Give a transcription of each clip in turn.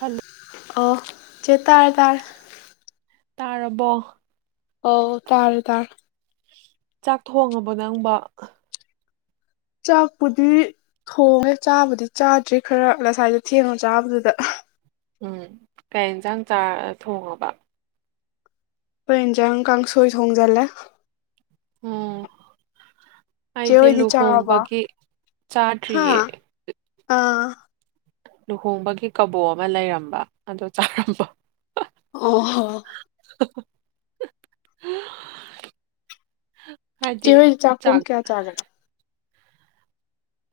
Hello ꯑꯣ ꯆꯦ ꯇꯥꯔꯦ ꯇꯥꯔꯦ ꯇꯥꯔꯕꯣ ꯑꯧ ꯇꯥꯔꯦ ꯇꯥꯔꯦ ꯆꯥꯛ ꯊꯣꯡꯉꯕ ꯅꯪꯕꯣ ꯆꯥꯛꯄꯨꯗꯤ ꯊꯣꯡꯉꯦ ꯆꯥꯕꯨꯗꯤ ꯆꯥꯗ꯭ꯔꯤ ꯈꯔ ꯉꯁꯥꯏꯗ ꯊꯦꯡꯅ ꯆꯥꯕꯗꯨꯗ ꯎꯝ ꯀꯩ ꯏꯟꯁꯥꯡ ꯆꯥ ꯑꯥ ꯊꯣꯡꯉꯥꯕ ꯈꯣꯢ ꯍꯤꯟꯖꯥꯡ ꯀꯥꯡꯁꯣꯏ ꯊꯣꯡꯖꯜꯂꯦ ꯑꯣ ꯆꯦ ꯑꯩꯗꯤ ꯑꯣꯏꯗꯤ ꯆꯥꯔꯕꯣ ꯂꯨꯍꯣꯡꯕꯒꯤ ꯆꯥꯗ꯭ꯔꯤꯌꯦ ꯍꯥꯥ ꯑꯥ ꯂꯨꯍꯣꯡꯕꯒꯤ ꯀꯥꯕꯣꯛ ꯑꯃ ꯂꯩꯔꯝꯕ ꯑꯗꯣ ꯆꯥꯔꯝꯕꯥ ꯑꯣ ꯍꯣ [unintelligible] ꯆꯦ ꯍꯥꯏꯗꯤ ꯍꯣꯏꯗꯤ ꯄꯨꯡ ꯆꯥꯛ ꯀꯌꯥ ꯆꯥꯒꯦ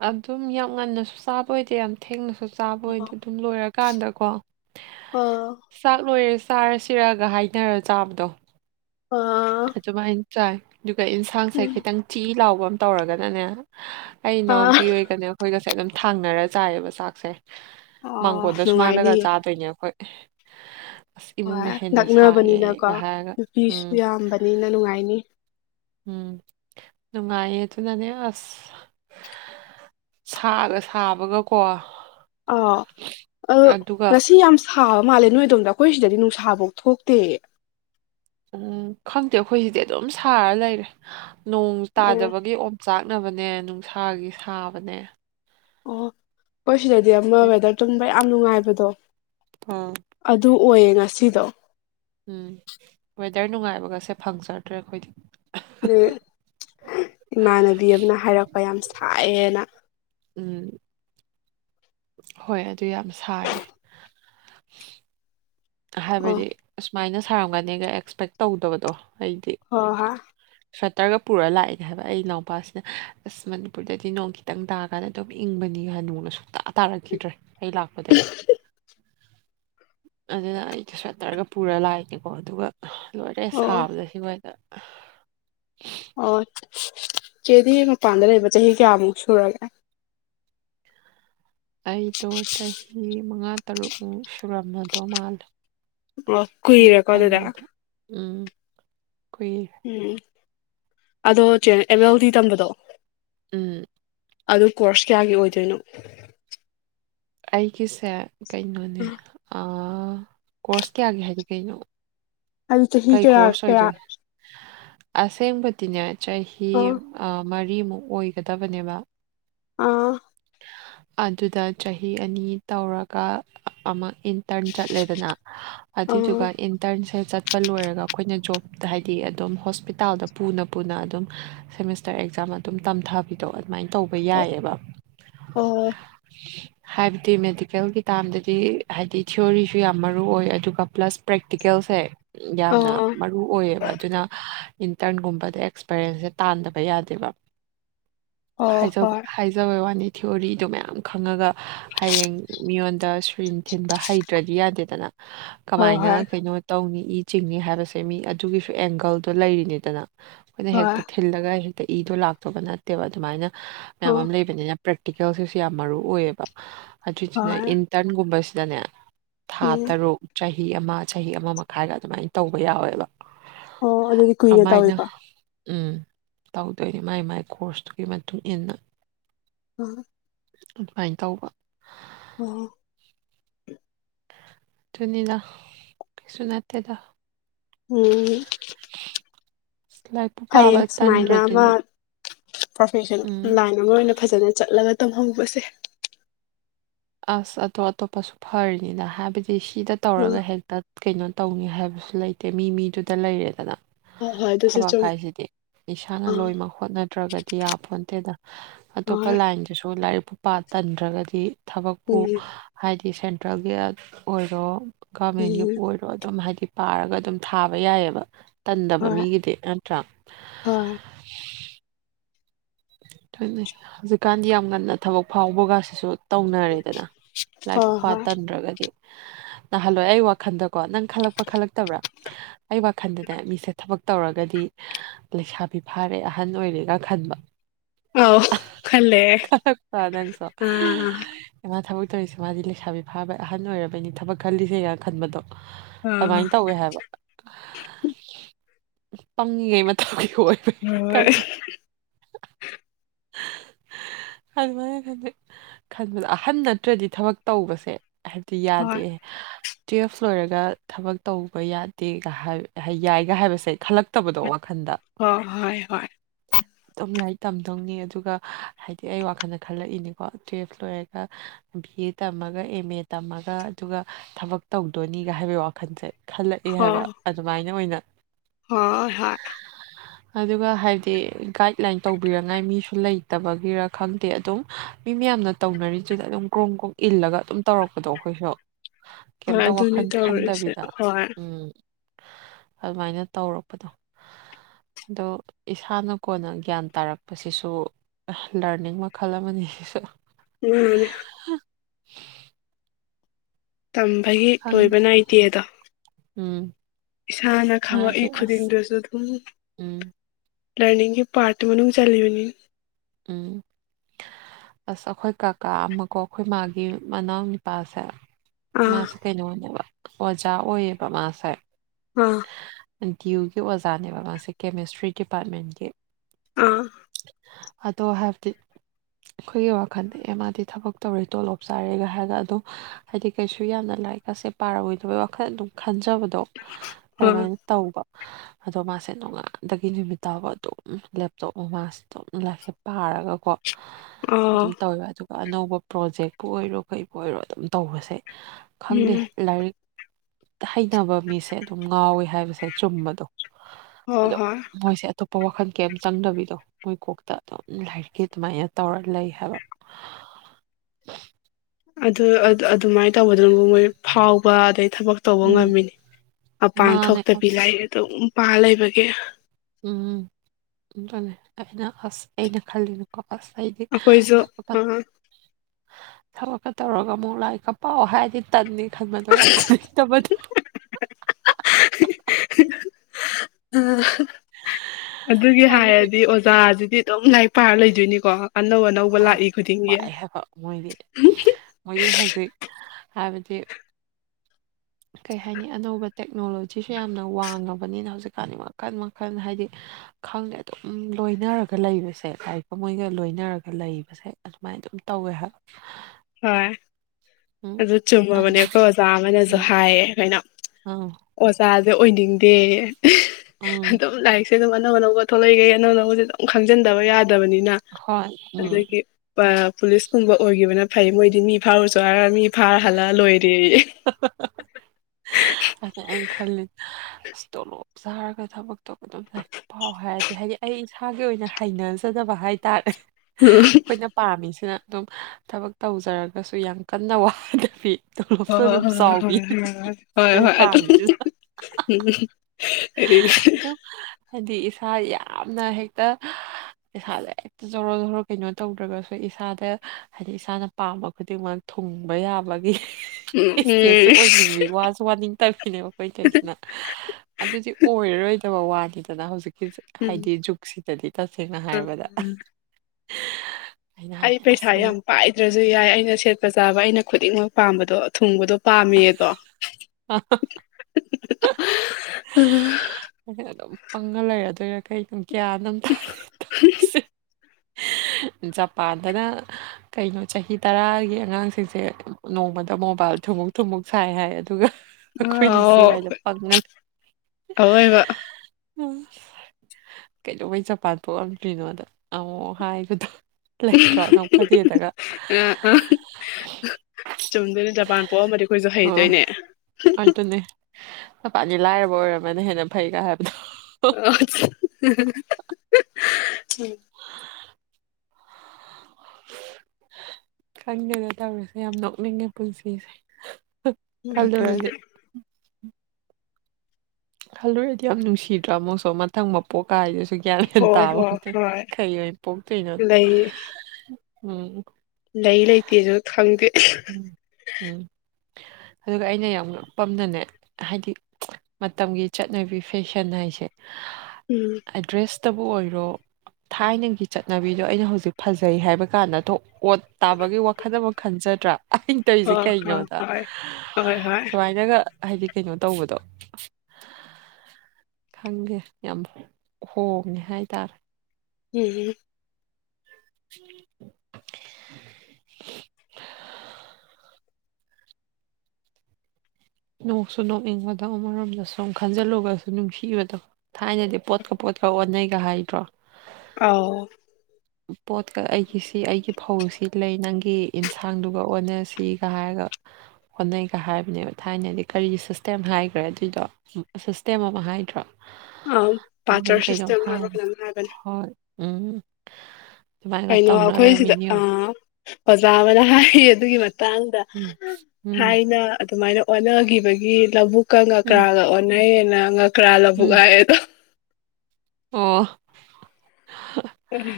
ꯑꯗꯨꯝ ꯌꯥꯝ ꯉꯟꯅꯁꯨ ꯆꯥꯕ ꯑꯣꯏꯗꯦ ꯌꯥꯝ ꯊꯦꯡꯅꯁꯨ ꯆꯥꯕ ꯑꯣ ꯑꯣꯏꯗꯦ ꯑꯗꯨꯝ ꯂꯣꯏꯔ ꯀꯥꯟꯗꯀꯣ ꯑꯥ ꯆꯥꯛ ꯂꯣꯏꯔꯦ ꯆꯥꯔ ꯁꯤꯔꯒ ꯍꯥꯏꯅꯔ ꯆꯥꯕꯗꯣ ꯑꯥ ꯑꯗꯨꯃꯥꯏꯅ ꯆꯥꯏ ꯑꯗꯨꯒ ꯢꯟꯁꯥꯡꯁꯦ ꯎꯝ ꯈꯤꯇꯪ ꯆꯤ ꯂꯥꯎꯕ ꯑꯃ ꯇꯧꯔꯒꯅꯅꯦ ꯑꯩ ꯑꯥ ꯏꯅꯥꯎꯄꯤ ꯍꯣꯏꯒꯅꯦ ꯑꯩꯈꯣꯏꯒꯁꯦ ꯑꯗꯨꯝ ꯊꯥꯡꯅꯔ ꯆꯥꯏꯑꯦꯕ ꯆꯥꯛꯁꯦ ꯑꯣ ꯃꯥꯡꯒꯣꯟꯗ ꯁꯨꯃꯥꯡꯗꯒ ꯅꯨꯡꯉꯥꯏꯅꯤꯌꯦ ꯆꯥꯗꯣꯏꯅꯦ ꯑꯩꯈꯣꯏ ꯑꯁ ꯏꯃꯨꯡꯅ ꯍꯣꯏ ꯍꯦꯟꯅ ꯅꯛꯅꯥꯕꯅꯤꯅꯀꯣ ꯁꯥꯏꯌꯦꯒ ꯍꯥꯏꯔꯒ ꯅꯨꯄꯤꯁꯨ ꯎꯝ ꯌꯥꯝꯕꯅꯤꯅ ꯅꯨꯡꯉꯥꯏꯅꯤ ꯎꯝ ꯅꯨꯡꯉꯥꯏꯌꯦ ꯑꯗꯨꯅꯅꯦ ꯑꯁ ꯁꯥꯒ ꯁꯥꯕꯒꯀꯣ ꯑꯥ ꯑꯗꯣ ꯑꯗꯨꯒ ꯉꯁꯤ ꯌꯥꯝ ꯁꯥꯕ ꯃꯥꯜꯂꯦ ꯅꯣꯏ ꯑꯗꯣꯝꯗ ꯑꯩꯈꯣꯏ ꯁꯤꯗꯗꯤ ꯅꯨꯡꯁꯥꯐꯧ ꯊꯣꯛꯇꯦ ꯎꯝ ꯈꯪꯗꯦ ꯑꯩꯈꯣꯏꯁꯤꯗꯤ ꯑꯗꯨꯝ ꯁꯥꯔ ꯂꯩꯔꯦ ꯅꯣꯡ ꯑꯣ ꯇꯥꯗꯕꯒꯤ ꯑꯣꯝ ꯆꯥꯛꯅꯕꯅꯦ ꯅꯨꯡꯁꯥꯒꯤ ꯁꯥꯕꯅꯦ ꯑꯣ ꯑꯩꯈꯣꯏ ꯁꯤꯗꯗꯤ ꯑꯃ ꯑꯗꯩ ꯋꯦꯗꯔ ꯇꯨꯝꯕ ꯌꯥꯝ ꯅꯨꯡꯉꯥꯏꯕꯗꯣ ꯑꯥ ꯑꯗꯨ ꯑꯣꯏꯌꯦ ꯉꯁꯤꯗꯣ ꯎꯝ ꯋꯦꯗꯔ ꯅꯨꯡꯉꯥꯏꯕꯒꯁꯦ ꯐꯪꯖꯗ꯭ꯔꯦ ꯑꯩꯈꯣꯏꯗꯤ ꯑꯗꯩ ꯏꯃꯥꯟꯅꯕꯤ ꯑꯃꯅ ꯍꯥꯏꯔꯛꯄ ꯌꯥꯝ ꯁꯥꯏꯌꯦꯅ ꯎꯝ ꯍꯣꯏ ꯑꯗꯨ ꯌꯥꯝ ꯁꯥꯏꯌꯦ ꯑꯣ ꯍꯥꯏꯕꯗꯤ ꯑꯁꯨꯃꯥꯏꯅ ꯁꯥꯔꯝꯒꯅꯤꯒ ꯑꯦꯛꯁꯄꯦꯛ ꯇꯧꯗꯕꯗꯣ ꯑꯩꯗꯤ ꯍꯣ ꯍꯣꯢ ꯁ꯭ꯋꯦꯇꯔꯒ ꯄꯨꯔ ꯂꯥꯛꯑꯦꯅꯦ ꯍꯥꯏꯕ ꯑꯩ ꯏꯅꯥꯎꯄꯥꯁꯤꯅ ꯑꯁ ꯃꯅꯤꯄꯨꯔꯗꯗꯤ ꯅꯣꯡ ꯈꯤꯇꯪ ꯇꯥꯔꯀꯥꯟꯗ ꯑꯗꯨꯝ ꯏꯪꯕꯅꯤ ꯅꯣꯡꯅ ꯁꯨꯛꯇꯥ ꯇꯥꯔꯛꯈꯤꯗ꯭ꯔꯦ ꯑꯩ ꯂꯥꯛꯄꯗꯒꯤ ꯑꯗꯨꯅ ꯑꯩꯁꯨ ꯁ꯭ꯋꯦꯇꯔꯒ ꯄꯨꯔꯥ ꯂꯥꯛꯏꯅꯦꯀꯣ ꯑꯗꯨꯒ ꯂꯣꯏꯔꯦ ꯑꯣ ꯁꯥꯕꯗ ꯁꯤꯋꯥꯏꯗ ꯑꯣ ꯆꯦꯗꯤ ꯃꯄꯥꯟꯗ ꯂꯩꯕ ꯆꯍꯤ ꯀꯌꯥꯃꯨꯛ ꯁꯨꯔꯒꯦ ꯑꯩꯗꯣ ꯆꯍꯤ ꯃꯉꯥ ꯇꯔꯨꯛꯃꯨꯛ ꯁꯨꯔꯝꯃꯥꯗꯧ ꯃꯥꯜꯂꯦ ꯑꯣ ꯑꯩꯅ ꯀꯨꯏꯔꯦꯀꯣ ꯑꯗꯨꯗꯤ ꯈꯟꯕꯗ ꯎꯝ ꯀꯨꯏꯔꯦ ꯎꯝ ꯑꯗꯣ ꯆꯦ ꯑꯦꯝ ꯑꯦꯜ ꯗꯤ ꯇꯝꯕꯗꯣ ꯎꯝ ꯑꯗꯨ ꯀꯣꯔꯁ ꯀꯌꯥꯒꯤ ꯑꯣꯏꯗꯣꯏꯅꯣ ꯑꯩꯒꯤꯁꯦ ꯀꯩꯅꯣꯅꯦ ꯑꯥ ꯀꯣꯔꯁ ꯀꯌꯥꯒꯤ ꯍꯥꯏꯗꯤ ꯀꯩꯅꯣ ꯑꯗꯨ ꯆꯍꯤ ꯀꯩ ꯀꯌꯥ ꯀꯣꯔꯁ ꯀꯌꯥ ꯑꯣꯏꯗꯣꯏ ꯑꯁꯦꯡꯕꯗꯤꯅꯦ ꯆꯍꯤ ꯑꯥ ꯃꯔꯤꯃꯨꯛ ꯑꯣꯏꯒꯗꯕꯅꯦꯕ ꯑꯥ ꯑꯗꯨꯗ ꯆꯍꯤ ꯑꯅꯤ ꯇꯧꯔꯒ ꯑꯃ ꯏꯟꯇꯔꯟ ꯆꯠꯂꯦꯗꯅ ꯑꯥ ꯑꯗꯨꯏꯗꯨꯒ ꯏꯟꯇꯔꯟꯁꯦ ꯆꯠ ꯄ ꯂꯣꯏꯔꯒ ꯑꯩꯈꯣꯏꯅ ꯖꯣꯕꯇ ꯍꯥꯏꯗꯤ ꯑꯗꯨꯝ ꯍꯣꯁꯄꯤꯇꯥꯜꯗ ꯄꯨꯅ ꯄꯨꯅ ꯑꯗꯨꯝ ꯁꯦꯃꯤꯁꯇꯔ ꯑꯦꯛꯖꯥꯝ ꯑꯗꯨꯝ ꯇꯝꯊꯕꯤꯗꯣ ꯑꯗꯨꯃꯥꯏꯅ ꯇꯧꯕ ꯌꯥꯏꯑꯦꯕ ꯑꯣ ꯎꯝ ꯍꯥꯏꯕꯗꯤ ꯃꯦꯗꯤꯀꯦꯜꯒꯤ ꯇꯥꯝꯗꯗꯤ ꯍꯥꯏꯗꯤ ꯊꯤꯑꯣꯔꯤꯁꯨ ꯌꯥꯝ ꯃꯔꯨ ꯑꯣꯏ ꯑꯗꯨꯒ ꯄ꯭ꯂꯁ ꯄ꯭ꯔꯦꯛꯇꯤꯀꯦꯜꯁꯦ ꯌꯥꯝꯅ ꯑꯣ ꯃꯔꯨ ꯑꯣꯏꯌꯦꯕ ꯑꯗꯨꯅ ꯏꯟꯇꯔꯟꯒꯨꯝꯕꯗ ꯑꯦꯛꯁꯄꯔꯤꯌꯦꯟꯁꯁꯦ ꯇꯥꯟꯗꯕ ꯌꯥꯗꯦꯕ ꯑꯣ ꯍꯣꯏ ꯍꯥꯢꯖꯕ [inaudible] [inaudible] [unintelligible] ꯊꯤꯑꯣꯔꯤꯗꯣ ꯃꯌꯥꯝ ꯈꯪꯉꯒ ꯍꯌꯦꯡ ꯃꯤꯉꯣꯟꯗ ꯁꯔꯤꯟ ꯊꯤꯟꯕ ꯍꯩꯇ꯭ꯔꯗꯤ ꯌꯥꯗꯦꯗꯅ [inaudible] ꯍꯣꯏ ꯀꯃꯥꯏꯅ ꯍꯣꯏ ꯀꯩꯅꯣ ꯇꯧꯅꯤ ꯏ ꯆꯤꯡꯅꯤ ꯍꯥꯏꯕꯁꯦ ꯃꯤ ꯑꯗꯨꯒꯤꯁꯨ ꯑꯦꯡꯒꯜꯗꯣ ꯂꯩꯔꯤꯅꯤꯗꯅ ꯑꯗꯨ ꯍꯣꯏ ꯍꯦꯛꯇ ꯊꯤꯜꯂꯒ ꯍꯦꯛꯇ ꯏꯗꯣ ꯂꯥꯛꯇꯣꯕ ꯅꯠꯇꯦꯕ ꯑꯗꯨꯃꯥꯏꯅ ꯃꯌꯥꯝ ꯑꯣ ꯑꯃ ꯂꯩꯕꯅꯤꯅ ꯄ꯭ꯔꯦꯛꯇꯤꯀꯦꯜꯁꯤꯁꯨ ꯌꯥꯝ ꯃꯔꯨ ꯑꯣꯏꯌꯦꯕ ꯑꯗꯨꯏꯗꯨꯅ ꯍꯣꯏ ꯏꯟꯇꯔꯟꯒꯨꯝꯕꯁꯤꯗꯅꯦ ꯊꯥ ꯎꯝ ꯇꯔꯨꯛ ꯆꯍꯤ ꯑꯃ ꯆꯍꯤ ꯑꯃ ꯃꯈꯥꯏꯒ ꯑꯗꯨꯃꯥꯏꯅ ꯇꯧꯕ ꯌꯥꯎꯋꯦꯕ ꯑꯣ ꯑꯗꯨꯗꯤ [inaudible] ꯀꯨꯏꯅ ꯑꯃꯥꯏꯅ ꯇꯧꯋꯤꯀꯣ ꯎꯝ ꯇꯧꯗꯣꯏꯅꯦ ꯃꯥꯏ ꯃꯥꯏ ꯀꯣꯔꯁꯇꯨꯒꯤ ꯃꯇꯨꯡ ꯏꯟꯅ [inaudible] ꯑꯗꯨꯃꯥꯏꯅ ꯇꯧꯕ ꯑꯣ [unintelligible] ꯀꯩꯁꯨ ꯅꯠꯇꯦꯗ [inaudible] [inaudible] ꯂꯥꯏꯛꯄꯨ ꯐꯩꯌꯦ ꯄꯥꯕ ꯁꯨꯃꯥꯏꯅ ꯇꯟꯗ꯭ꯔꯗꯤꯅꯦ ꯑꯃ ꯄ꯭ꯔꯣꯐꯦꯁꯟ ꯎꯝ ꯂꯥꯏꯟ ꯑꯃ ꯑꯣꯏꯅ ꯐꯖꯅ ꯆꯠꯂꯒ ꯇꯝꯍꯧꯕꯁꯦ ꯑꯁ ꯑꯇꯣꯞ ꯑꯇꯣꯞꯄꯁꯨ ꯐꯔꯤꯅꯤꯅ ꯍꯥꯏꯕꯗꯤ ꯁꯤꯗ ꯎꯝ ꯇꯧꯔꯒ ꯍꯦꯛꯇ ꯀꯩꯅꯣ ꯇꯧꯅꯤ ꯍꯥꯏꯕꯁꯨ ꯂꯩꯇꯦ ꯃꯤ ꯃꯤꯗꯨꯗ ꯂꯩꯔꯦꯗꯅ ꯍꯣꯏ ꯍꯣꯏ ꯑꯗꯨꯁꯨ ꯊꯕꯛ ꯆꯨꯝꯃꯤ ꯍꯥꯏꯁꯤꯗꯤ ꯏꯁꯥꯅ ꯑꯥ ꯂꯣꯏꯃꯛ ꯍꯣꯠꯅꯗ꯭ꯔꯒꯗꯤ ꯌꯥꯄꯣꯟꯇꯦꯗ ꯑꯇꯣꯞꯄ ꯍꯣꯏ ꯂꯥꯏꯟꯗꯁꯨ ꯂꯥꯏꯔꯤꯛꯄꯨ ꯄꯥ ꯇꯟꯗ꯭ꯔꯒꯗꯤ ꯊꯕꯛꯄꯨ ꯎꯝ ꯍꯥꯏꯗꯤ ꯁꯦꯟꯇ꯭ꯔꯦꯜꯒꯤ ꯑꯣꯏꯔꯣ ꯎꯝ ꯒꯃꯦꯟꯒꯤꯕꯨ ꯑꯣꯏꯔꯣ ꯑꯗꯨꯝ ꯍꯥꯏꯗꯤ ꯄꯥꯔꯒ ꯑꯗꯨꯝ ꯊꯥꯕ ꯌꯥꯏꯌꯦꯕ ꯇꯟꯗꯕ ꯍꯣꯏ ꯃꯤꯒꯤꯗꯤ ꯅꯠꯇ꯭ꯔꯥ ꯍꯣꯏ ꯊꯣꯏꯅꯩ ꯍꯧꯖꯤꯛꯀꯥꯟꯗꯤ ꯌꯥꯝ ꯉꯟꯅ ꯊꯕꯛ ꯐꯥꯎꯕꯒꯁꯤꯁꯨ ꯇꯧꯅꯔꯦ ꯗꯅ ꯂꯥꯏꯕꯨ ꯍꯣꯏ ꯄꯥ ꯍꯣꯏ ꯇꯟꯗ꯭ꯔꯒꯗꯤ ꯅꯥꯍꯜꯂꯣꯏ ꯑꯩ ꯋꯥꯈꯟꯗꯀꯣ ꯅꯪ ꯈꯜꯂꯛꯄ ꯈꯜꯂꯛꯇꯕ꯭ꯔꯥ ꯑꯩ ꯋꯥꯈꯜꯗꯅꯦ ꯃꯤꯁꯦ ꯊꯕꯛ ꯇꯧꯔꯒꯗꯤ ꯂꯩꯁꯥꯕꯤ ꯐꯥꯔꯦ ꯑꯍꯟ ꯑꯣꯏꯔꯦꯒ ꯈꯟꯕ ꯑꯥꯎ [unintelligible] ꯈꯜꯂꯛꯑꯦ ꯈꯜꯂꯛꯄ꯭ꯔꯥ ꯅꯪꯁꯣ ꯑꯥ [unintelligible] ꯃꯥ ꯊꯕꯛ ꯇꯧꯔꯤꯁꯦ ꯃꯥꯗꯤ ꯂꯩꯁꯥꯕꯤ ꯐꯥꯕꯩ ꯑꯍꯟ ꯑꯣꯏꯔꯕꯩꯅꯤ ꯊꯕꯛ ꯈꯜꯂꯤꯁꯦꯒꯅ ꯈꯟꯕꯗꯣ ꯑꯥ ꯑꯗꯨꯃꯥꯏꯅ ꯇꯧꯋꯦ ꯍꯥꯏꯕ [inaudible] ꯄꯪꯉꯤꯉꯩ ꯃꯇꯝꯒꯤ ꯑꯣꯏ [inaudible] ꯑꯗꯨꯃꯥꯏꯅ ꯈꯟꯕꯤ ꯈꯟꯕꯗ ꯑꯍꯟ ꯅꯠꯇ꯭ꯔꯗꯤ ꯊꯕꯛ ꯇꯧꯕꯁꯦ ꯍꯥꯏꯗꯤ ꯌꯥꯗꯦ [unintelligible] ꯇꯨꯋꯦꯜꯐ ꯂꯣꯏꯔꯒ ꯊꯕꯛ ꯇꯧꯕ ꯌꯥꯗꯦꯒ ꯍꯥꯏꯕ ꯌꯥꯏꯕꯒ ꯍꯥꯏꯕꯁꯦ ꯈꯜꯂꯛ ꯇꯕꯗꯣ ꯋꯥꯈꯟꯗ ꯍꯣꯏ ꯑꯗꯨꯝ ꯂꯥꯏꯛ ꯇꯝꯗꯧꯅꯤ ꯑꯗꯨꯒ ꯍꯥꯏꯗꯤ ꯑꯩ ꯋꯥꯈꯜꯗ ꯈꯜꯂꯛꯏꯅꯤꯀꯣ ꯇꯨꯌꯦꯜꯐ ꯂꯣꯏꯔꯒ ꯕꯤ ꯑꯦ ꯇꯝꯃꯒ ꯑꯦꯝ ꯑꯦ ꯇꯝꯃꯒ ꯑꯗꯨꯒ ꯊꯕꯛ ꯇꯧꯗꯣꯅꯤꯒ ꯍꯥꯏꯕꯒꯤ ꯋꯥꯈꯜꯁꯦ ꯈꯜꯂꯛꯏ ꯍꯣ ꯍꯥꯏꯕ ꯑꯗꯨꯃꯥꯏꯅ ꯑꯣꯏꯅ [unintelligible] ꯍꯣꯏ ꯑꯗꯨꯒ ꯍꯥꯏꯕꯗꯤ ꯒꯥꯏꯠꯂꯥꯏꯟ ꯇꯧꯕꯤꯔꯉꯥꯏ ꯃꯤꯁꯨ ꯂꯩꯇꯕꯒꯤꯔ ꯈꯪꯗꯦ ꯑꯗꯨꯝ ꯃꯤ ꯃꯌꯥꯝꯅ ꯇꯧꯅꯔꯤꯁꯤꯗ ꯑꯗꯨꯝ ꯒ꯭ꯔꯣꯡ ꯒ꯭ꯔꯣꯡ ꯏꯜꯂꯒ ꯑꯗꯨꯝ ꯇꯧꯔꯛꯄꯗꯣ ꯑꯩꯈꯣꯏꯁꯨ ꯍꯣꯏ ꯀꯩꯝꯇ ꯑꯗꯨꯅꯤ ꯋꯥꯈꯜ ꯇꯧꯔꯤꯁꯦ ꯈꯟꯗꯕꯤꯗ ꯍꯣꯏ ꯎꯝ ꯑꯗꯨꯃꯥꯏꯅ ꯇꯧꯔꯥꯛꯄꯗꯣ ꯑꯗꯣ ꯏꯁꯥꯅ ꯀꯣꯟꯅ ꯒ꯭ꯌꯥꯟ ꯇꯥꯔꯛꯄꯁꯤꯁꯨ ꯑ ꯂꯔꯅꯤꯡ ꯃꯈꯜ ꯑꯃꯅꯤ ꯁꯤꯁꯨ꯫ [unintelligible] ꯇꯝꯕꯒꯤ ꯈꯪꯗꯦ ꯂꯣꯏꯕ ꯅꯥꯏꯗꯦꯗꯣ ꯎꯝ ꯏꯁꯥꯅ ꯈꯪꯉꯥꯛꯏ ꯅꯥꯏꯗꯦ ꯑꯁ ꯈꯨꯗꯤꯡꯗꯨꯁꯨ ꯑꯗꯨꯝ ꯎꯝ ꯂꯔꯅꯤꯡꯒꯤ ꯄꯥꯔꯠꯇꯨ ꯃꯅꯨꯡ ꯆꯜꯂꯤꯕꯅꯤꯅꯦ ꯎꯝ ꯑꯁ ꯑꯩꯈꯣꯏ ꯀꯥꯀꯥ ꯑꯃꯀꯣ ꯑꯩꯈꯣꯏ ꯃꯥꯒꯤ ꯃꯅꯥꯎ ꯅꯨꯄꯥꯁꯦ ꯑꯥ ꯃꯥꯁꯦ ꯀꯩꯅꯣꯅꯦꯕ ꯑꯣꯖꯥ ꯑꯣꯏꯌꯦꯕ ꯃꯥꯁꯦ [unintelligible] ꯗꯤ ꯌꯨꯒꯤ ꯑꯣꯖꯥꯅꯦꯕ ꯃꯥꯁꯦ ꯀꯦꯃꯦꯁꯇ꯭ꯔꯤ ꯗꯤꯄꯥꯔꯠꯃꯦꯟꯒꯤ꯫ ꯑꯥ ꯑꯗꯣ ꯍꯥꯏꯕꯗꯤ ꯑꯩꯈꯣꯏꯒꯤ ꯋꯥꯈꯜꯗ ꯑꯦ ꯃꯥꯗꯤ ꯊꯕꯛ ꯇꯧꯔꯦ ꯇꯣꯂꯣꯞ ꯆꯥꯔꯦꯒ ꯍꯥꯏꯔꯒ ꯑꯗꯨꯝ ꯍꯥꯏꯗꯤ ꯀꯩꯁꯨ ꯌꯥꯝꯅ ꯂꯥꯏꯔꯤꯛ ꯀꯥꯁꯦ ꯄꯥꯔꯝꯃꯣꯏꯗꯕꯩ ꯋꯥꯈꯜ ꯑꯗꯨꯝ ꯈꯟꯖꯕꯗꯣ ꯍꯣꯏ ꯑꯗꯨꯃꯥꯏꯅ ꯇꯧꯕ ꯑꯗꯣ ꯃꯥꯁꯦ ꯅꯣꯡꯉꯥꯟꯗꯒꯤ ꯅꯨꯃꯤꯠ ꯇꯥꯕꯧ ꯑꯗꯨꯝ ꯂꯦꯞꯇꯣꯞ ꯃꯃꯥꯡꯁꯤꯗ ꯑꯗꯨꯝ ꯂꯥꯏꯔꯤꯛꯁꯦ ꯄꯥꯔꯒꯀꯣ ꯑꯗꯨꯝ ꯑꯣ ꯇꯧꯋꯦꯕ ꯑꯗꯨ ꯑꯅꯧꯕ ꯄ꯭ꯔꯣꯖꯦꯛꯄꯨ ꯑꯣꯏꯔꯣ ꯀꯩꯕꯨꯨ ꯑꯣꯏꯔꯣ ꯑꯗꯨꯝ ꯇꯧꯕꯁꯦ ꯈꯪꯗꯦ ꯎꯝ ꯂꯥꯏꯔꯤꯛ ꯍꯩꯅꯕ ꯃꯤꯁꯦ ꯑꯗꯨꯝ ꯉꯥꯎꯋꯦ ꯍꯥꯏꯕꯁꯦ ꯆꯨꯝꯕꯗꯣ꯫ ꯍꯣꯏ ꯑꯗꯣ ꯍꯣꯏ ꯃꯣꯏꯁꯦ ꯑꯇꯣꯞꯄ ꯋꯥꯈꯜ ꯀꯩꯝ ꯆꯪꯗꯕꯤꯗꯣ ꯃꯣꯏ ꯀꯣꯛꯇ ꯑꯗꯨꯝ ꯂꯥꯏꯔꯤꯛꯀꯤ ꯑꯗꯨꯃꯥꯏꯅ ꯇꯧꯔ ꯂꯩ ꯍꯥꯏꯕ꯫ ꯑꯗꯨ ꯑꯗꯨ-ꯑꯗꯨꯃꯥꯏꯅ ꯇꯧꯕꯗꯨꯅꯕꯨ ꯃꯣꯏ ꯐꯥꯎꯕ ꯑꯗꯩ ꯊꯕꯛ ꯇꯧꯕ ꯎꯝ ꯉꯝꯃꯤꯅꯦ ꯃꯄꯥꯟ ꯃꯥꯅꯦ ꯊꯣꯛꯇꯕꯤ ꯑꯁ ꯂꯥꯏꯔꯤꯛ ꯗꯨꯝ ꯄꯥ ꯂꯩꯕꯒꯤ꯫ ꯎꯝ [unintelligible] ꯑꯩꯅ ꯑꯁ ꯑꯩꯅ ꯈꯜꯂꯨꯏꯕ ꯀꯣ ꯑꯁ ꯑꯩꯗꯤ ꯑꯩꯈꯣꯏꯁꯨ ꯊꯕꯛꯀ ꯑ ꯊꯕꯛꯀ ꯇꯧꯔꯒ ꯑꯃꯨꯛ ꯂꯥꯏꯔꯤꯛꯀ ꯄꯥꯎ ꯍꯥꯏꯔꯗꯤ ꯇꯟꯅꯤ ꯈꯟꯕꯗꯣ ꯌꯥꯝ ꯄꯥꯅꯤꯡꯗꯕꯗꯣ꯫ [unintelligible] ꯑꯗꯨꯒꯤ ꯍꯥꯏꯕꯗꯤ ꯍꯥꯏꯔꯗꯤ ꯑꯣꯖꯥꯁꯤꯗꯤ ꯑꯗꯨꯝ ꯂꯥꯏꯔꯤꯛ ꯄꯔꯥ ꯂꯩꯗꯣꯏꯅꯤꯀꯣ ꯑꯅꯧ ꯑꯅꯧ ꯂꯧꯕ ꯍꯣꯏ ꯂꯥꯛꯏ ꯈꯨꯗꯤꯡꯒꯤ꯫ ꯄꯥꯛꯑꯦ ꯍꯥꯏꯕ ꯃꯣꯏꯗꯤ ꯃꯣꯏꯗꯤ ꯍꯧꯖꯤꯛ ꯍꯥꯏꯕꯗ ꯀꯩ ꯍꯥꯏꯅꯤ ꯑꯅꯧꯕ ꯇꯦꯛꯅꯣꯂꯣꯖꯤꯁꯨ ꯌꯥꯝꯅ ꯋꯥꯡꯉꯕꯅꯤꯅ ꯍꯧꯖꯤꯛꯀꯥꯟꯗꯤ ꯃꯈꯟ ꯃꯈꯟ ꯍꯥꯏꯗꯤ ꯈꯪꯗꯦ ꯑꯗꯨꯝ ꯂꯣꯏꯅꯔꯒ ꯂꯩꯕꯁꯦ ꯂꯥꯏꯔꯤꯛꯀ ꯃꯣꯏꯒ ꯂꯣꯏꯅꯔꯒ ꯂꯩꯕꯁꯦ ꯑꯗꯨꯃꯥꯏꯅ ꯑꯗꯨꯝ ꯇꯧꯋꯦ ꯍꯥꯏꯕ꯫ ꯍꯣꯏ ꯎꯝ ꯑꯗꯨ ꯆꯨꯝꯃꯕꯅꯦ ꯑꯩꯈꯣꯏ ꯑꯣꯖꯥ ꯑꯃꯅꯁꯨ ꯎꯝ ꯍꯥꯏꯌꯦ ꯑꯩꯈꯣꯏꯅ ꯑꯥ ꯑꯣꯖꯥꯁꯦ ꯑꯣꯏꯅꯤꯡꯗꯦꯌꯦ ꯎꯝ ꯑꯗꯨꯝ ꯂꯥꯏꯔꯤꯛ ꯀꯩꯅꯣꯝ ꯑꯅꯧ ꯑꯅꯧꯕ ꯊꯣꯛꯂꯛꯏꯒꯩ ꯑꯅꯧ ꯑꯅꯧꯕꯁꯦ ꯑꯗꯨꯝ ꯈꯪꯖꯤꯟꯗꯕ ꯌꯥꯗꯕꯅꯤꯅ ꯍꯣꯏ ꯎꯝ ꯑꯗꯒꯤ ꯄꯥ ꯄꯨꯂꯤꯁꯀꯨꯝꯕ ꯑꯣꯏꯈꯤꯕꯅ ꯐꯩ ꯃꯣꯏꯗꯤ ꯃꯤ ꯐꯥꯔꯨꯆꯣ ꯍꯥꯏꯔ ꯃꯤ ꯐꯔꯥ ꯍꯜꯂꯛꯑ ꯂꯣꯏꯔꯦꯌꯦ꯫ [unintelligible] ꯑꯗ ꯑꯩꯅ ꯈꯜꯂꯤ ꯑꯁ ꯇꯣꯂꯣꯞ ꯆꯥꯔꯒ ꯊꯕꯛ ꯇꯧꯕ ꯑꯗꯨꯝ [unintelligible] ꯐꯥꯎ ꯍꯥꯏꯔꯗꯤ ꯍꯥꯏꯗꯤ ꯑꯩ ꯏꯁꯥꯁꯤ ꯑꯣꯏꯅ ꯍꯩꯅꯖꯗꯕ ꯍꯥꯏꯇꯥꯔꯦ [unintelligible] ꯑꯩꯈꯣꯏꯅ ꯄꯥꯝꯃꯤꯁꯤꯅ ꯑꯗꯨꯝ ꯊꯕꯛ ꯇꯧꯖꯔꯒꯁꯨ ꯌꯥꯝ ꯀꯟꯅ ꯋꯥꯗꯕꯤ ꯍꯣꯏ ꯇꯣꯂꯣꯞꯁꯨ ꯑꯗꯨꯝ ꯆꯥꯎꯕꯤ [unintelligible] ꯍꯣꯏ ꯑꯩꯈꯣꯏꯅ ꯍꯣꯏ ꯑꯗꯨ ꯄꯥꯝꯃꯤꯁꯤꯅ [unintelligible] ꯑꯗꯨꯝ ꯍꯥꯏꯗꯤ ꯏꯁꯥ ꯌꯥꯝꯅ ꯍꯦꯛꯇ ꯏꯁꯥꯗ ꯍꯦꯛꯇ ꯖꯣꯔꯣ ꯖꯣꯔꯣ ꯀꯩꯅꯣ ꯇꯧꯗ꯭ꯔꯒꯁꯨ ꯏꯁꯥꯗ ꯍꯥꯏꯗꯤ ꯏꯁꯥꯅ ꯄꯥꯝꯕ ꯈꯨꯗꯤꯡꯃꯛ ꯊꯨꯡꯕ ꯌꯥꯕꯒꯤ ꯏꯁꯇꯦꯁꯗꯨ ꯑꯣꯏꯅꯤꯡꯕꯩ ꯋꯥꯁꯨ ꯋꯥꯅꯤꯡ ꯇꯕꯤꯅꯦꯕ ꯑꯩꯈꯣꯏ ꯇꯩꯋꯤꯁꯤꯅ ꯑꯗꯨꯗꯤ ꯑꯣꯏꯔꯔꯣꯏꯗꯕ ꯋꯥꯅꯤꯗꯅ ꯍꯧꯖꯤꯛꯀꯤꯁꯦ ꯎꯝ ꯎꯝ ꯎꯝ ꯍꯥꯏꯗꯤ ꯖꯨꯛꯁꯤꯗꯗꯤ ꯇꯁꯦꯡꯅ ꯎꯝ ꯍꯥꯏꯔꯕꯗ ꯑꯩꯅ ꯑꯩ ꯍꯥꯏꯅ ꯑꯁ ꯄꯩꯁꯥ ꯃꯤ ꯌꯥꯝ ꯄꯥꯏꯗ꯭ꯔꯁꯨ ꯌꯥꯏ ꯑꯩꯅ ꯁꯦꯠꯄ ꯆꯥꯕ ꯑꯩꯅ ꯈꯨꯗꯤꯡꯃꯛ ꯄꯥꯝꯕꯗꯣ ꯊꯨꯡꯕꯗꯣ ꯄꯥꯝꯃꯦꯌꯦꯗꯣ [unintelligible] ꯑꯩꯈꯣꯏꯅ ꯑꯗꯨꯝ ꯄꯪꯉ ꯂꯩꯔꯗꯣꯏꯔꯥ ꯀꯩꯅꯣ ꯒ꯭ꯌꯥꯟ ꯑꯝ ꯇꯥꯗꯦ ꯇꯧꯔꯤꯁꯦ ꯖꯄꯥꯟꯗꯅ ꯀꯩꯅꯣ ꯆꯍꯤ ꯇꯔꯥꯒꯤ ꯑꯉꯥꯡꯁꯤꯡꯁꯦ ꯅꯣꯡꯃꯗ ꯃꯣꯕꯥꯏꯜ ꯊꯨꯝꯃꯨꯛ ꯊꯨꯝꯃꯨꯛ ꯁꯥꯏ ꯍꯥꯏ ꯑꯗꯨꯒ ꯑꯩꯈꯣꯏꯅ ꯁꯤꯋꯥꯏꯗ ꯄꯪꯉꯥ ꯑꯑꯣꯏꯕ ꯎ ꯀꯩꯗꯧꯉꯩ ꯖꯄꯥꯟ ꯊꯣꯛꯣꯛꯑꯝꯗ꯭ꯔꯤꯅꯣꯗ ꯑꯃꯨꯛ ꯍꯥꯏꯕꯗꯣ ꯂꯩꯇ꯭ꯔꯣ ꯅꯣꯛꯐꯗꯦꯗꯒ ꯑ ꯆꯨꯝꯗꯣꯏꯅꯦ ꯖꯄꯥꯟ ꯄꯣꯛꯑꯝꯃꯗꯤ ꯑꯩꯈꯣꯏꯁꯨ ꯑꯣ ꯍꯩꯗꯣꯏꯅꯦ ꯑꯗꯨꯅꯦ ꯃꯄꯥꯥꯟꯅꯤ ꯂꯥꯏꯔꯕ ꯑꯣꯏꯔꯝꯃꯦꯅ ꯍꯦꯟꯅ ꯐꯩꯒ ꯍꯥꯏꯕꯗꯣ ꯑ [unintelligible] [unintelligible] ꯈꯪꯒꯦꯗ ꯇꯧꯔꯤꯁꯦ ꯌꯥꯝ ꯅꯣꯛꯅꯤꯡꯉꯦ ꯄꯨꯟꯁꯤꯁꯦ ꯈꯜꯂꯨꯔꯗꯤ [unintelligible] ꯈꯜꯂꯨꯔꯗꯤ ꯌꯥꯝ ꯅꯨꯡꯁꯤꯗ꯭ꯔꯥ ꯑꯃꯨꯛꯁꯨ ꯃꯊꯪ ꯃ ꯄꯣꯛꯀꯥꯏꯗꯁꯨ ꯒ꯭ꯌꯥꯟ ꯃꯦꯟ ꯍꯣꯏ ꯇꯥꯕ ꯍꯣꯏ ꯕꯣꯇꯦ ꯍꯣꯏ ꯀꯩ ꯑꯣꯏꯅ ꯄꯣꯛꯇꯣꯏꯅꯣꯗ ꯂꯩ ꯎꯝ ꯂꯩ ꯂꯩꯇꯦꯁꯨ ꯈꯪꯗꯦ ꯎꯝ ꯎꯝ ꯑꯗꯨꯒ ꯑꯩꯅ ꯌꯥꯝꯅ ꯉꯛ ꯄꯝꯅꯅꯦ ꯍꯥꯏꯗꯤ ꯃꯇꯝꯒꯤ ꯆꯠꯅꯕꯤ ꯐꯦꯁꯟ ꯍꯥꯏꯁꯦ ꯎꯝ ꯑꯦꯗ꯭ꯔꯦꯁꯇꯕꯨ ꯑꯣꯏꯔꯣ ꯊꯥꯏꯅꯒꯤ ꯆꯠꯅꯕꯤꯗꯣ ꯑꯩꯅ ꯍꯧꯖꯤꯛ ꯐꯖꯩ ꯍꯥꯏꯕ ꯀꯥꯟꯗ ꯑꯣꯠ ꯇꯥꯕꯒꯤ ꯋꯥꯈꯜ ꯑꯃ ꯈꯟꯖ ꯇ꯭ꯔꯥ ꯑꯩꯅ ꯇꯧꯔꯤꯁꯦ ꯍꯣꯏ ꯍꯣꯏ ꯀꯩꯅꯣꯗ ꯍꯣꯏ ꯍꯣꯏ ꯍꯣꯏ ꯁꯨꯃꯥꯏꯅꯒ ꯍꯥꯏꯗꯤ ꯀꯩꯅꯣ ꯇꯧꯕꯗꯣ ꯈꯪꯗꯦ ꯌꯥꯝ ꯍꯣꯡꯉꯦ ꯍꯥꯏꯇꯥꯔꯦ ꯎꯝ [inaudible] ꯅꯣꯛꯁꯨ ꯅꯣꯛꯅꯤꯡꯕꯗꯣ ꯑꯃꯔꯣꯝꯗ ꯁꯨꯝ ꯈꯟꯖꯤꯜꯂꯒꯁꯨ ꯅꯨꯡꯁꯤꯕꯗꯣ ꯊꯥꯏꯅꯗꯤ ꯄꯣꯠꯀ ꯄꯣꯠꯀ ꯑꯣꯟꯅꯩꯒ ꯍꯥꯏꯗ꯭ꯔꯣ ꯑꯥꯎ ꯄꯣꯠꯀ ꯑꯩꯒꯤꯁꯤ ꯑꯩꯒꯤ ꯐꯧꯁꯤ ꯂꯩ ꯅꯪꯒꯤ ꯑꯦꯟꯁꯥꯡꯗꯨꯒ ꯑꯣꯟꯅꯁꯤꯒ ꯍꯥꯏꯔꯒ ꯍꯣꯠꯅꯩꯒ ꯍꯥꯏꯕꯅꯦꯕ ꯊꯥꯏꯅꯩꯗꯤ ꯀꯔꯤ ꯁꯤꯁꯇꯦꯝ ꯍꯥꯏꯈ꯭ꯔꯦ ꯑꯗꯨꯏꯗꯣ ꯁꯤꯁꯇꯦꯝ ꯑꯃ ꯍꯥꯏꯗ꯭ꯔꯣ ꯑ ꯃꯃꯤꯡ ꯄꯥꯇꯔ ꯀꯩꯅꯣꯝ ꯁꯤꯁꯇꯦꯝ ꯍꯥꯏꯕ꯭ꯔꯥ ꯍꯥꯏꯔ ꯀꯩꯅꯣꯝ ꯍꯥꯏꯕꯅꯦ ꯍꯣꯏ ꯎꯝ ꯍꯝ ꯀꯩꯅꯣ ꯑꯩꯈꯣꯏ ꯁꯤꯗ ꯑ ꯌꯦꯡꯉꯣ ꯑꯣꯖꯥ ꯑꯃꯅ ꯍꯥꯏ ꯑꯗꯨꯒꯤ ꯃꯇꯥꯡꯗ ꯎꯝ ꯎꯝ ꯊꯥꯏꯅ ꯑꯗꯨꯃꯥꯏꯅ ꯑꯣꯟꯅꯈꯤꯕꯒꯤ ꯂꯧꯕꯨꯛꯀ ꯎꯝ ꯉꯥꯀꯔꯥꯒ ꯑꯣꯟꯅꯩꯌꯦꯅ ꯉꯥꯀꯔꯥ ꯂꯧꯕꯨꯛ ꯎꯝ ꯍꯥꯏꯌꯦꯗꯣ ꯑꯣ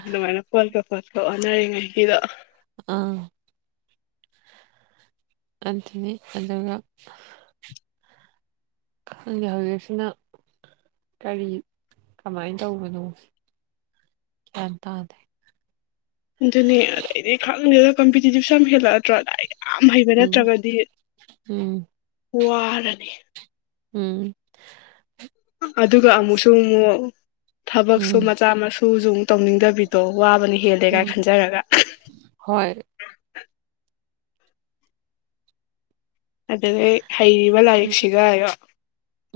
ꯑꯗꯨꯃꯥꯏꯅ ꯄꯣꯠꯀ ꯄꯣꯠꯀ ꯑꯣꯟꯅꯔꯤꯉꯩꯒꯤꯗꯣ ꯎꯝ ꯑꯗꯨꯅꯤ ꯑꯗꯨꯒ ꯈꯪꯗꯦ ꯍꯧꯖꯤꯛꯁꯤꯅ ꯀꯔꯤ ꯀꯃꯥꯏꯅ ꯇꯧꯕꯅꯣ ꯒ꯭ꯌꯥꯟ ꯇꯥꯗꯦ ꯑꯗꯨꯅꯦ ꯑꯩꯗꯤ ꯈꯪꯗꯦꯗ ꯀꯝꯄꯤꯇꯤꯇꯤꯞꯁꯨ ꯌꯥꯝ ꯍꯦꯜꯂꯛꯑꯗꯔ ꯅꯠꯇ꯭ꯔ ꯂꯥꯏꯔꯤꯛ ꯌꯥꯝ ꯍꯩꯕ ꯎꯝ ꯅꯠꯇ꯭ꯔꯒꯗꯤ ꯎꯝ ꯋꯥꯔꯅꯤ ꯎꯝ ꯑꯗꯨꯒ ꯑꯃꯨꯛꯁꯨ ꯑꯁ ꯑꯃꯨꯛ ꯊꯕꯛꯁꯨ ꯎꯝ ꯃꯆꯥ ꯃꯁꯨꯁꯨ ꯇꯧꯅꯤꯡꯗꯕꯤꯗꯣ ꯋꯥꯕꯅ ꯍꯦꯜꯂꯦꯒꯥꯏ ꯎꯝ ꯈꯟꯖꯔꯒ ꯍꯣꯏ ꯑꯗꯨꯗꯒꯤ ꯍꯩꯔꯤꯕ ꯎꯝ ꯂꯥꯏꯔꯤꯛꯁꯤꯒ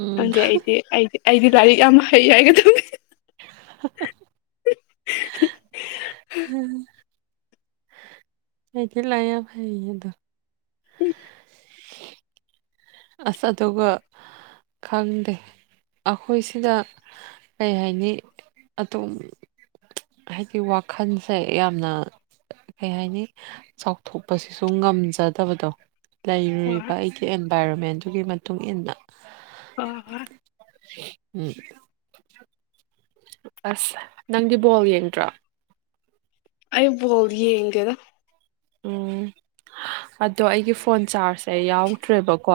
ꯎꯝ ꯑꯩꯗꯤ ꯑꯩꯗꯤ ꯑꯩꯗꯤ ꯂꯥꯏꯔꯤꯛ ꯌꯥꯝ ꯍꯩ ꯍꯥꯏꯒꯗꯝꯅꯤ [unintelligible] ꯍꯥꯝ ꯑꯩꯗꯤ ꯂꯥꯏꯔꯤꯛ ꯌꯥꯝ ꯍꯩꯗꯣ ꯎꯝ [unintelligible] ꯑꯁ ꯑꯗꯨꯒ ꯈꯪꯗꯦ ꯑꯩꯈꯣꯏꯁꯤꯅ ꯀꯩ ꯍꯥꯏꯅꯤ ꯑꯗꯨꯝ ꯍꯥꯏꯗꯤ ꯋꯥꯈꯜꯁꯦ ꯌꯥꯝꯅ ꯀꯩ ꯍꯥꯏꯅꯤ ꯆꯥꯎꯊꯣꯛꯄꯁꯤꯁꯨ ꯉꯝꯖꯗꯕꯗꯣ ꯂꯩꯔꯨꯔꯤꯕ ꯍꯣꯏ ꯑꯩꯒꯤ ꯑꯦꯟꯚꯥꯏꯔꯣꯟꯃꯦꯟꯗꯨꯒꯤ ꯃꯇꯨꯡ ꯏꯟꯅ ꯍꯣꯏ ꯍꯣꯏ ꯎꯝ ꯑꯁ ꯅꯪꯗꯤ ꯕꯣꯜ ꯌꯦꯡꯗ꯭ꯔꯣ ꯑꯩ ꯕꯣꯜ ꯌꯦꯡꯗꯦꯗ ꯎꯝ ꯑꯗꯣ ꯑꯩꯒꯤ ꯐꯣꯟ ꯆꯥꯔꯖꯁꯦ ꯑꯩ ꯌꯥꯎꯗ꯭ꯔꯦꯕꯀꯣ